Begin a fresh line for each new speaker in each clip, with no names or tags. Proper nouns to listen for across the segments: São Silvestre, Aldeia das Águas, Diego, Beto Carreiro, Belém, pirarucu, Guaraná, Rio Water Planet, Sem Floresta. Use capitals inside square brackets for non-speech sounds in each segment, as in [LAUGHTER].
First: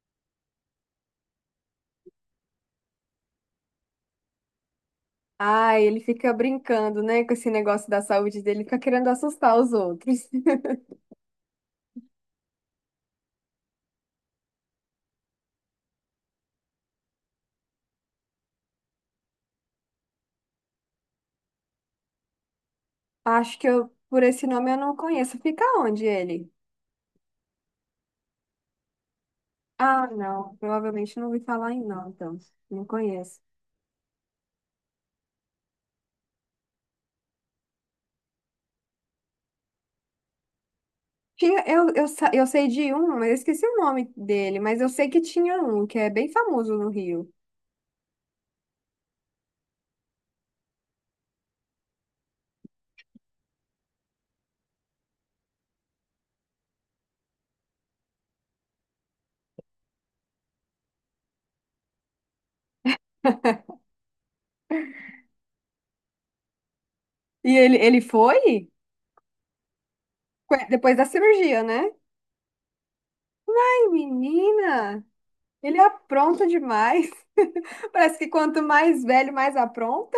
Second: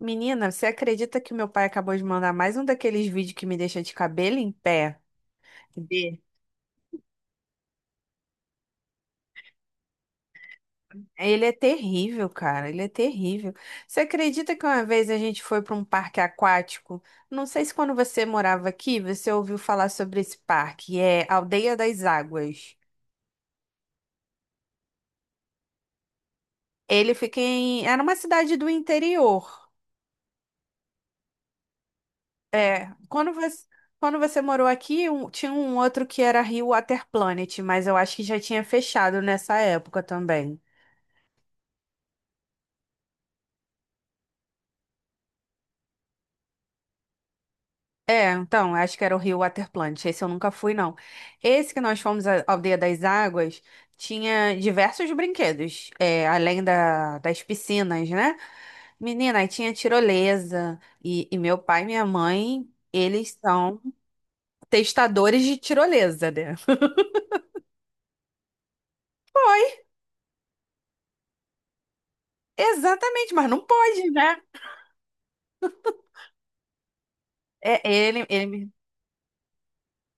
Menina, você acredita que o meu pai acabou de mandar mais um daqueles vídeos que me deixa de cabelo em pé?
Ah, ele
De-
fica brincando, né, com esse negócio da saúde dele, fica querendo assustar os outros. [LAUGHS]
Ele é terrível, cara, ele é terrível. Você acredita que uma vez a gente foi para um parque aquático? Não sei se quando você morava aqui, você ouviu falar sobre esse parque, é Aldeia das Águas.
Acho que eu, por esse nome eu não conheço. Fica onde ele?
Ele fica em. Era uma cidade do interior.
Ah, não, provavelmente não ouvi falar em não, então, não
É, quando
conheço.
você, quando você morou aqui, tinha um outro que era Rio Water Planet, mas eu acho que já tinha fechado nessa época também.
Tinha, eu sei de um, mas eu esqueci o nome dele, mas eu sei que tinha um, que é bem famoso no Rio.
É, então, acho que era o Rio Water Plant. Esse eu nunca fui, não. Esse que nós fomos, a Aldeia das Águas, tinha diversos brinquedos, é, além das piscinas, né? Menina, aí tinha tirolesa. E meu pai e minha mãe, eles são testadores de tirolesa, né?
E ele foi? Depois da cirurgia, né?
Exatamente, mas não
Ai,
pode, né?
menina, ele apronta demais.
É,
[LAUGHS] Parece
ele,
que quanto
ele
mais velho, mais apronta.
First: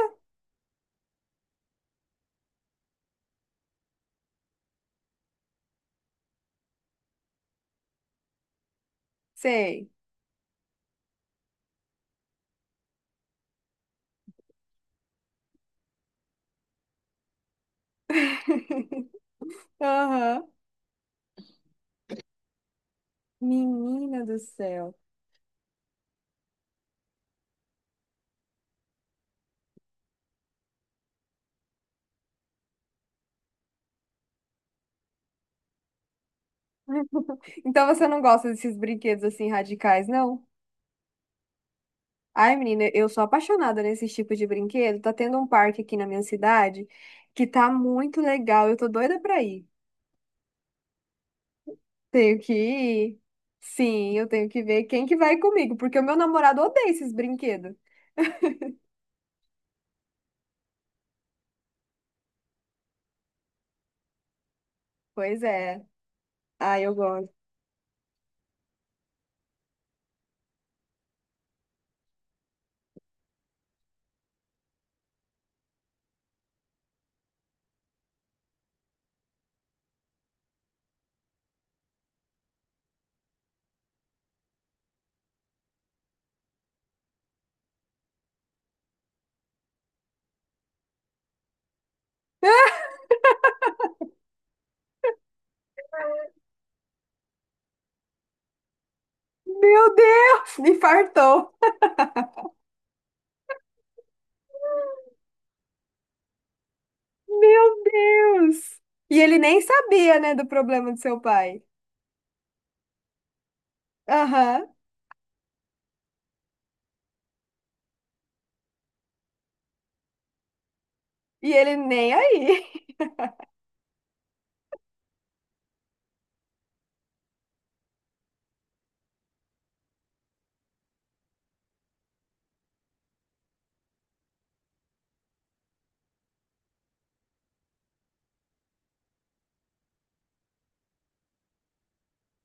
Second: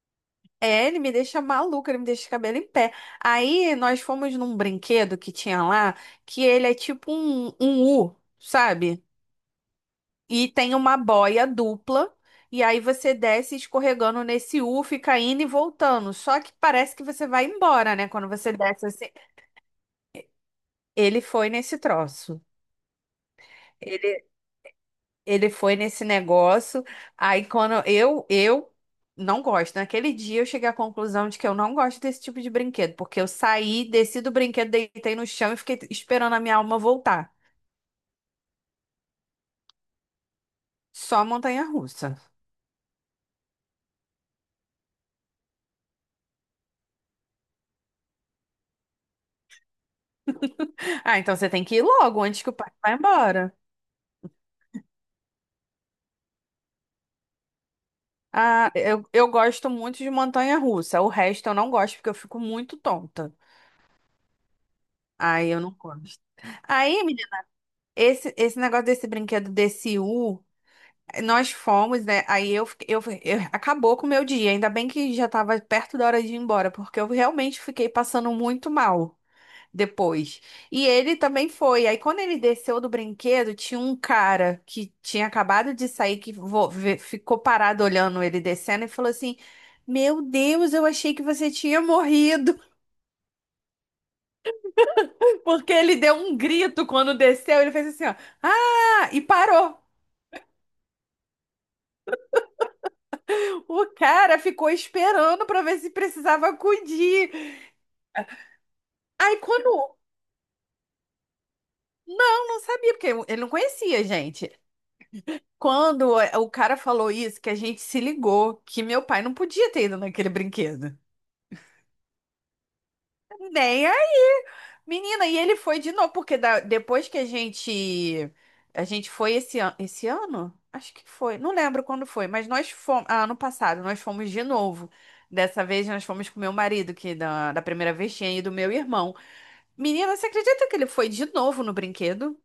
É, ele me deixa maluca, ele me deixa de cabelo em pé. Aí nós fomos num brinquedo que tinha lá, que ele é tipo um U, sabe?
Sei.
E tem uma boia dupla, e aí você desce escorregando nesse U, fica indo e voltando. Só que parece que você vai embora, né? Quando você desce assim.
Aham.
Ele foi nesse troço.
Menina do céu.
Ele foi nesse negócio. Aí quando eu não gosto. Naquele dia eu cheguei à conclusão de que eu não gosto desse tipo de brinquedo, porque eu saí, desci do brinquedo, deitei no chão e fiquei esperando a minha alma voltar.
Então você não gosta desses brinquedos assim radicais, não?
Só montanha-russa.
Ai, menina, eu sou apaixonada nesses tipos de brinquedo. Tá tendo um parque aqui na minha cidade que tá muito legal. Eu tô doida pra ir.
Ah, então você tem que ir logo
Tenho
antes que
que
o pai vá
ir.
embora.
Sim, eu tenho que ver quem que vai comigo, porque o meu namorado odeia esses brinquedos.
Ah, eu gosto muito de montanha-russa. O resto eu não gosto porque eu fico muito tonta.
Pois
Aí eu não
é.
gosto.
Ai, eu
Aí,
gosto.
menina, esse negócio desse brinquedo desse U. Nós fomos, né? Aí eu, fiquei- eu- acabou com o meu dia. Ainda bem que já estava perto da hora de ir embora, porque eu realmente fiquei passando muito mal depois. E ele também foi. Aí quando ele desceu do brinquedo, tinha um cara que tinha acabado de sair que ficou parado olhando ele descendo e falou assim: Meu Deus, eu achei que você tinha morrido. [LAUGHS] Porque ele deu um grito quando desceu. Ele fez assim, ó, ah! E parou.
Meu Deus, me fartou.
O cara ficou esperando para ver se precisava acudir.
Meu Deus. E
Aí
ele nem
quando.
sabia, né, do problema do seu pai.
Não, não sabia, porque ele não conhecia a gente.
Aham.
Quando o cara falou isso, que a gente se ligou, que meu pai não podia ter ido naquele brinquedo.
E ele nem aí.
Nem aí. Menina, e ele foi de novo, porque depois que a gente. A gente foi esse ano? Acho que foi. Não lembro quando foi, mas nós fomos. Ah, ano passado, nós fomos de novo. Dessa vez nós fomos com meu marido, que da primeira vez tinha ido meu irmão. Menina, você acredita que ele foi de novo no brinquedo?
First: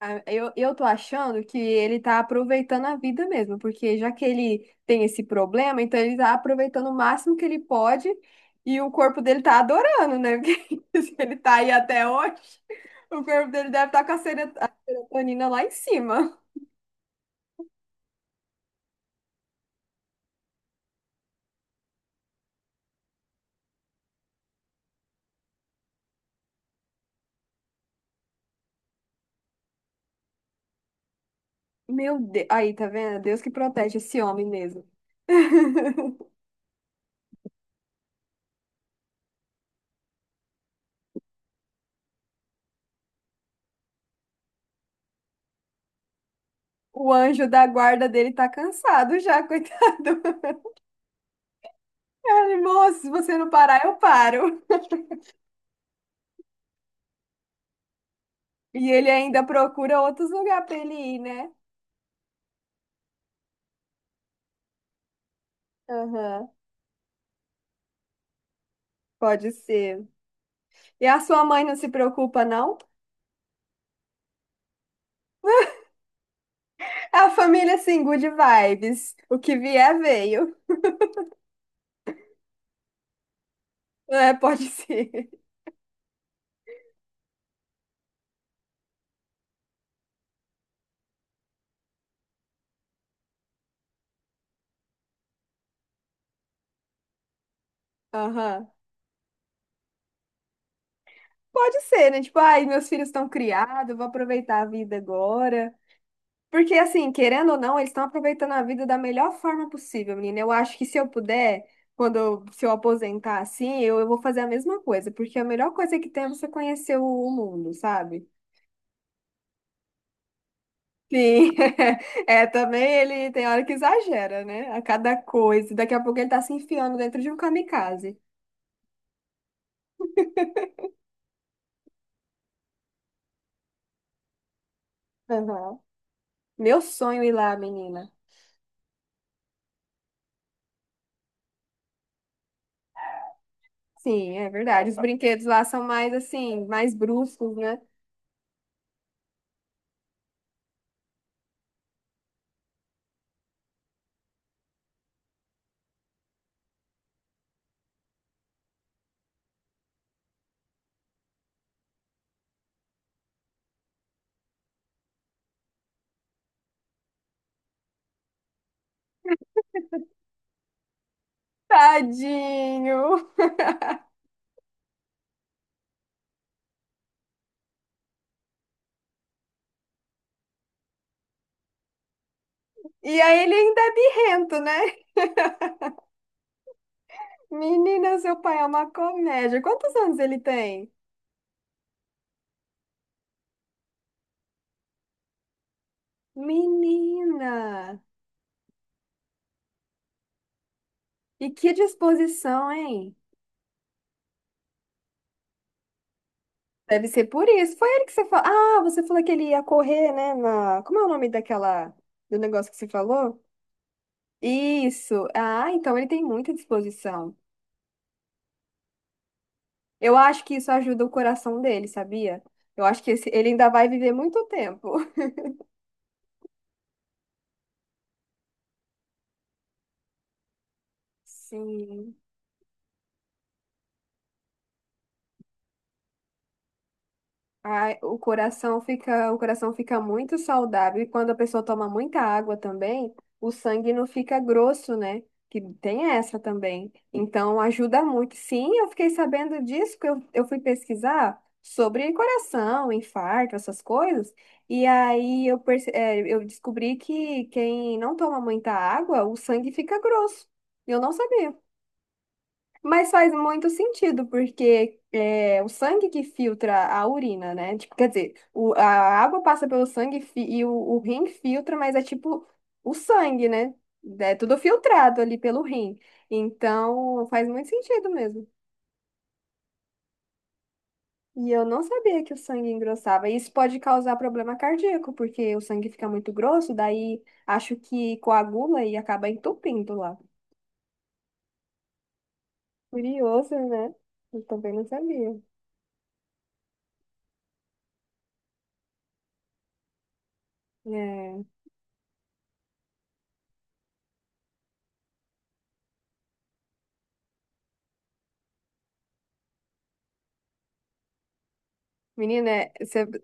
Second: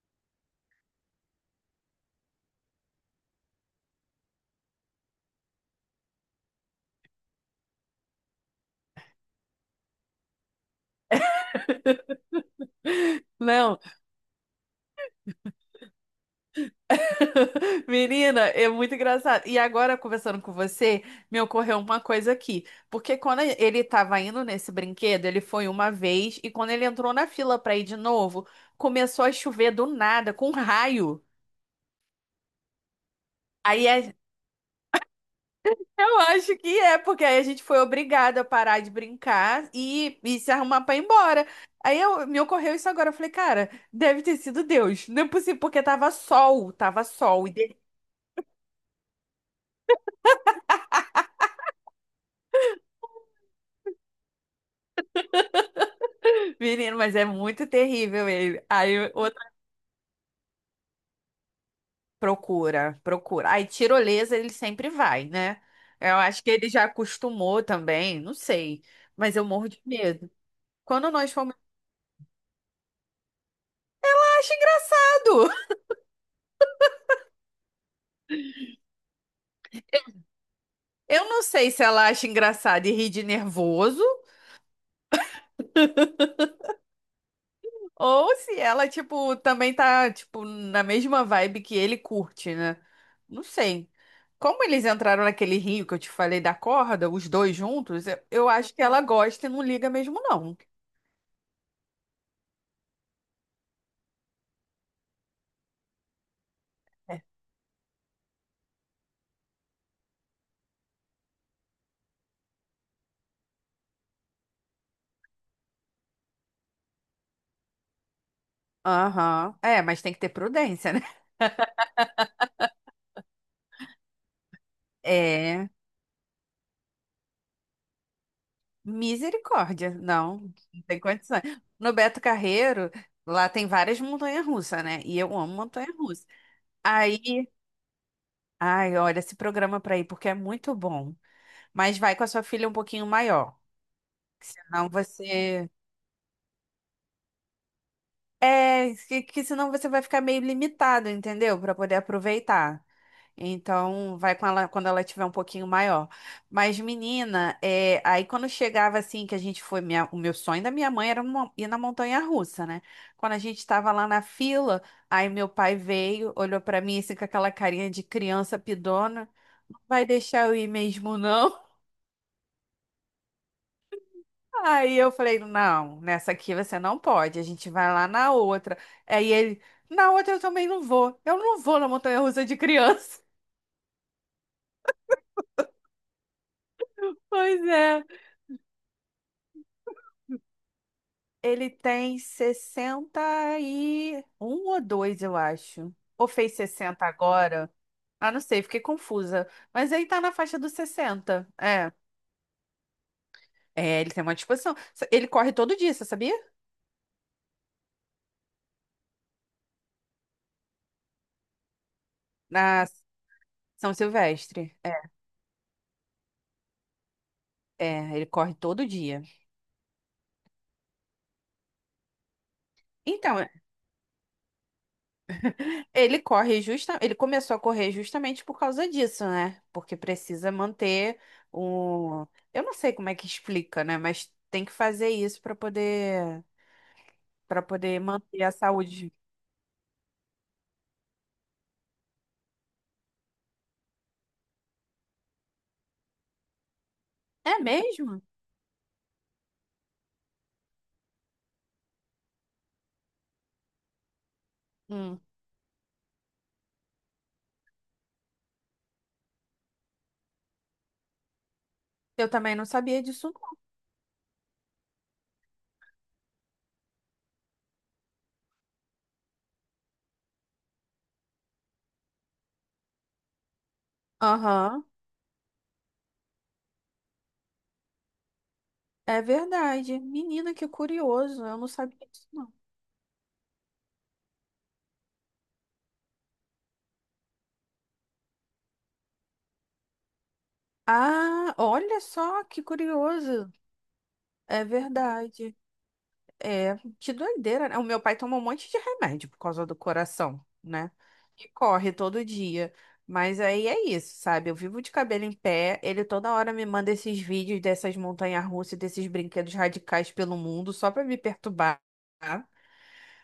Ah, eu tô achando que ele tá aproveitando a vida mesmo, porque já que ele tem esse problema, então ele tá aproveitando o máximo que ele pode e o corpo dele tá adorando, né? [LAUGHS] Porque se ele tá aí até hoje, o corpo dele
Não.
deve estar tá com a a serotonina lá em cima.
[LAUGHS] Menina, é muito engraçado. E agora, conversando com você, me ocorreu uma coisa aqui. Porque quando ele estava indo nesse brinquedo, ele foi uma vez, e quando ele entrou na fila para ir de novo, começou a chover do nada, com raio.
Meu Deus, aí tá vendo? Deus que
Aí
protege
a-
esse homem mesmo.
[LAUGHS] eu
[LAUGHS]
acho que é, porque aí a gente foi obrigada a parar de brincar e se arrumar para ir embora. Me ocorreu isso agora. Eu falei, cara, deve ter sido Deus. Não é possível, porque tava sol, tava
O
sol.
anjo
E
da
de
guarda dele tá cansado já, [LAUGHS] coitado. Ele, moço, se você não parar, eu paro.
[LAUGHS] Menino, mas é muito terrível ele.
E ele
Aí
ainda procura outros lugares para ele ir, né?
procura, procura. Aí, tirolesa ele sempre vai, né? Eu acho
Aham,
que ele já acostumou também, não sei. Mas eu
pode
morro de
ser.
medo.
E
Quando
a
nós
sua
fomos.
mãe não se preocupa, não?
"Ah, acho engraçado!"
É a família, assim, good vibes. O que vier, veio.
[LAUGHS] Eu não sei se ela acha engraçado e ri de nervoso,
É, pode ser. [LAUGHS]
ou se ela, tipo, também tá, tipo, na mesma vibe que ele curte, né? Não sei. Como eles entraram naquele rio que eu te falei da corda, os dois juntos, eu
Aham.
acho que ela gosta e não liga mesmo, não.
Pode ser, né? Tipo, ai, meus filhos estão criados, vou aproveitar a vida agora. Porque, assim, querendo ou não, eles estão aproveitando a vida da melhor forma possível, menina. Eu acho que se eu puder, quando eu, se eu aposentar assim, eu vou fazer a mesma coisa. Porque a melhor coisa que tem é você conhecer o mundo, sabe?
Aham. É, mas tem que ter prudência, né? [LAUGHS]
Sim, [LAUGHS] é, também ele tem hora que exagera, né? A cada
É.
coisa. Daqui a pouco ele tá se enfiando dentro de um kamikaze.
Misericórdia, não, não tem condições. No Beto Carreiro, lá tem várias montanhas-russas, né? E eu amo
Aham.
montanha-russa.
Meu sonho ir
Aí,
lá, menina.
ai, olha, esse programa pra ir, porque é muito bom. Mas vai com a sua filha um pouquinho maior,
Sim,
que
é
senão
verdade. Os brinquedos lá
você.
são mais assim, mais bruscos, né?
É, que senão você vai ficar meio limitado, entendeu? Pra poder aproveitar. Então, vai com ela quando ela tiver um pouquinho maior. Mas, menina, é, aí quando chegava assim, que a gente foi, o meu sonho da minha mãe era ir na montanha-russa, né? Quando a gente estava lá na fila, aí meu pai veio, olhou pra mim assim com aquela carinha de criança pidona, não vai deixar eu ir mesmo, não?
Tadinho.
[LAUGHS] Aí eu falei, não, nessa aqui você não pode, a gente vai lá na outra. Aí ele, na outra eu também não vou, eu não vou na montanha-russa de
E
criança.
aí
[LAUGHS]
ele ainda é birrento, né?
Pois é.
Menina, seu pai é uma comédia. Quantos anos ele tem?
Ele tem 61 ou 2, eu acho. Ou fez 60
Menina.
agora? Ah, não sei, fiquei confusa. Mas aí tá na faixa dos sessenta.
E que
É.
disposição, hein?
É, ele tem uma disposição. Ele corre todo dia, você sabia?
Deve ser por isso. Foi ele que você falou. Ah, você falou que ele ia correr, né? Na... Como é o nome daquela... do negócio que
Na
você falou?
São Silvestre. É,
Isso. Ah, então ele tem muita disposição.
é, ele corre todo dia.
Eu acho que isso ajuda o coração dele, sabia? Eu acho que
Então,
ele ainda vai viver muito tempo.
ele começou a correr justamente por causa disso, né? Porque precisa manter
[LAUGHS] Sim.
o, eu não sei como é que explica, né? Mas tem que fazer isso para poder
Ai,
manter a saúde.
o coração fica muito saudável e quando a pessoa toma muita água também, o sangue não fica grosso, né? Que tem essa também.
É
Então ajuda
mesmo?
muito. Sim, eu fiquei sabendo disso, que eu fui pesquisar sobre coração, infarto, essas coisas. E
Hum.
aí eu, eu descobri que quem não toma muita água, o sangue fica grosso. Eu não sabia.
Eu também não sabia
Mas
disso,
faz
não.
muito sentido, porque é o sangue que filtra a urina, né? Tipo, quer dizer, o, a água passa pelo sangue e e o rim filtra, mas é tipo o sangue, né? É tudo
Aham,
filtrado ali pelo rim. Então, faz muito sentido mesmo.
é verdade. Menina, que curioso.
E
Eu
eu
não
não
sabia
sabia
disso,
que o
não.
sangue engrossava. Isso pode causar problema cardíaco, porque o sangue fica muito grosso, daí acho que coagula e acaba entupindo lá.
Ah, olha só que curioso.
Curioso, né? Eu
É
também não sabia.
verdade. É, que doideira, né? O meu pai toma um monte de remédio por causa do coração, né?
É.
E corre todo dia. Mas aí é isso, sabe? Eu vivo de cabelo em pé. Ele toda hora me manda esses vídeos dessas montanhas-russas, desses brinquedos radicais pelo mundo, só pra me perturbar.
Menina,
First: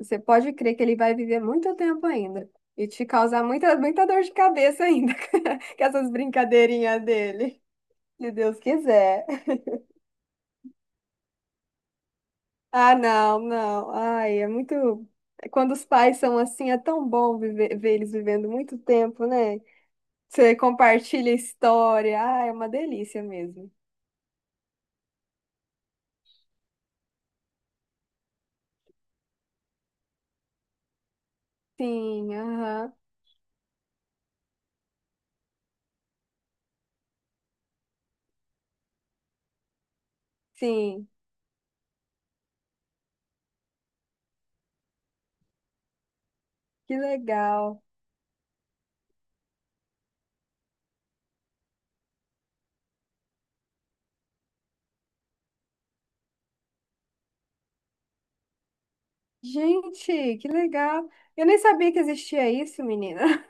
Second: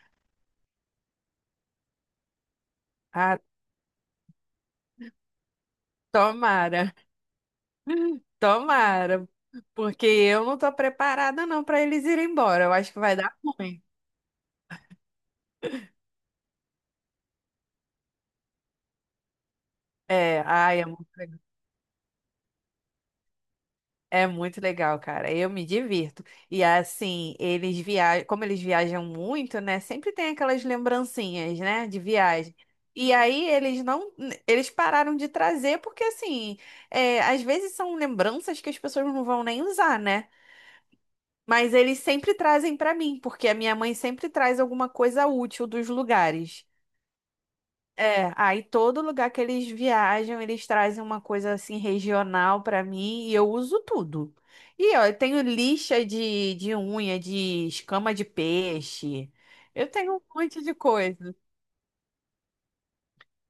você pode crer que ele vai viver muito tempo ainda e te
Ah,
causar muita, muita dor de cabeça ainda [LAUGHS] com essas
tomara.
brincadeirinhas dele,
[LAUGHS]
se Deus quiser.
Tomara. Porque eu não tô preparada não para eles irem embora. Eu acho
Ah,
que vai dar
não,
ruim.
não. Ai, é muito. Quando os pais são assim, é tão bom viver, ver eles vivendo muito tempo, né?
É,
Você
ai, é muito
compartilha a
legal.
história. Ah, é uma delícia mesmo.
É muito legal, cara. Eu me divirto. E assim, eles viajam, como eles viajam muito, né? Sempre tem aquelas lembrancinhas, né, de
Sim,
viagem.
aham,
E aí eles não, eles pararam de trazer porque assim, é, às vezes são lembranças que as pessoas não vão nem usar, né?
sim.
Mas eles sempre trazem pra mim, porque a minha mãe sempre traz alguma coisa útil dos lugares.
Que legal.
É, aí todo lugar que eles viajam, eles trazem uma coisa assim regional pra mim e eu uso tudo. E ó, eu tenho lixa de unha, de escama de peixe. Eu tenho um
Gente, que
monte de
legal.
coisa.
Eu nem sabia que existia isso, menina.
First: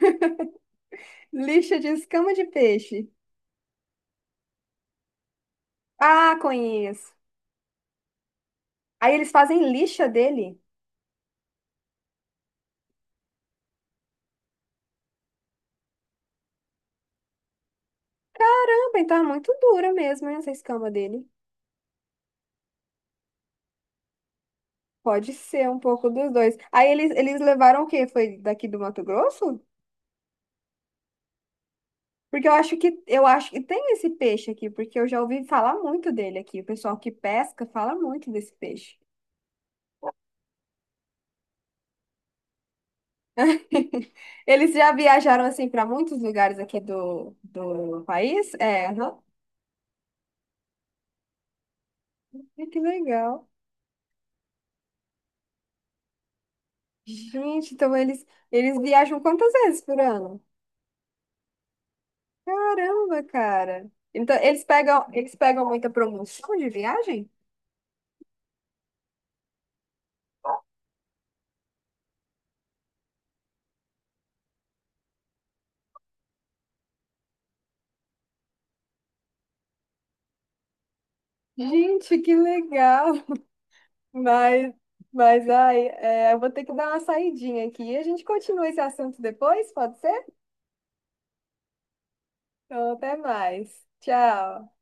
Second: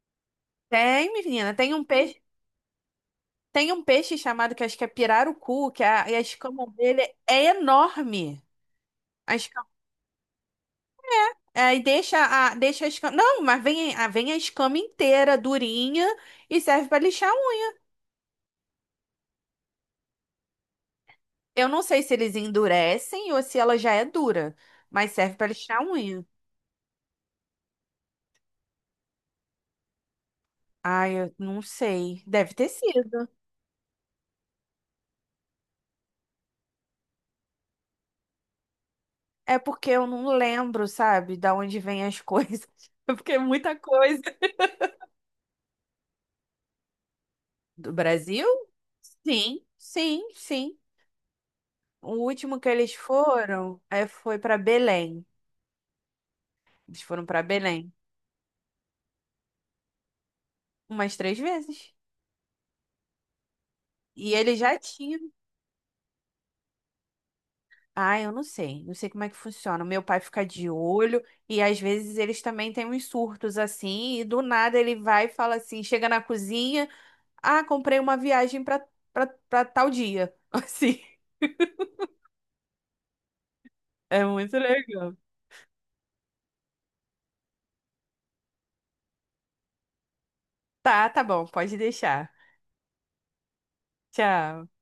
Tem, menina, tem
Lixa
um
de
peixe,
escama de peixe.
tem um peixe chamado que acho que é pirarucu, e a
Ah,
escama dele
conheço.
é enorme.
Aí eles fazem lixa dele.
É, e deixa a escama. Não, mas vem a escama inteira, durinha, e serve pra lixar a unha.
Ah, bem, tá muito dura mesmo, hein, essa escama dele.
Eu não sei se eles endurecem ou se ela já é dura, mas
Pode
serve pra
ser um
lixar a
pouco
unha.
dos dois. Aí eles levaram o quê? Foi daqui do Mato Grosso?
Ai, eu não sei.
Porque
Deve ter
eu
sido.
acho que tem esse peixe aqui, porque eu já ouvi falar muito dele aqui. O pessoal que pesca fala muito desse peixe.
É porque eu não lembro, sabe, da onde vem as coisas. [LAUGHS] Porque é muita
[LAUGHS]
coisa.
Eles já viajaram assim para muitos lugares aqui do,
Do
do
Brasil?
país? É, aham.
Sim, sim, sim. O último
Ai,
que
que
eles
legal.
foram foi pra Belém. Eles foram pra
Gente,
Belém
então eles viajam quantas vezes por ano?
umas três vezes.
Caramba, cara. Então,
E ele já tinha.
eles pegam muita promoção de viagem?
Ah, eu não sei. Não sei como é que funciona. O meu pai fica de olho e às vezes eles também têm uns surtos assim, e do nada ele vai e fala assim, chega na cozinha, ah, comprei uma viagem pra, pra tal dia. [LAUGHS] Assim,
Gente, que legal.
é muito
Mas,
legal.
mas ai, é, eu vou ter que dar uma saidinha aqui. A gente continua esse assunto depois, pode ser?
Tá, tá bom, pode deixar.
Então, até mais.
Tchau.
Tchau.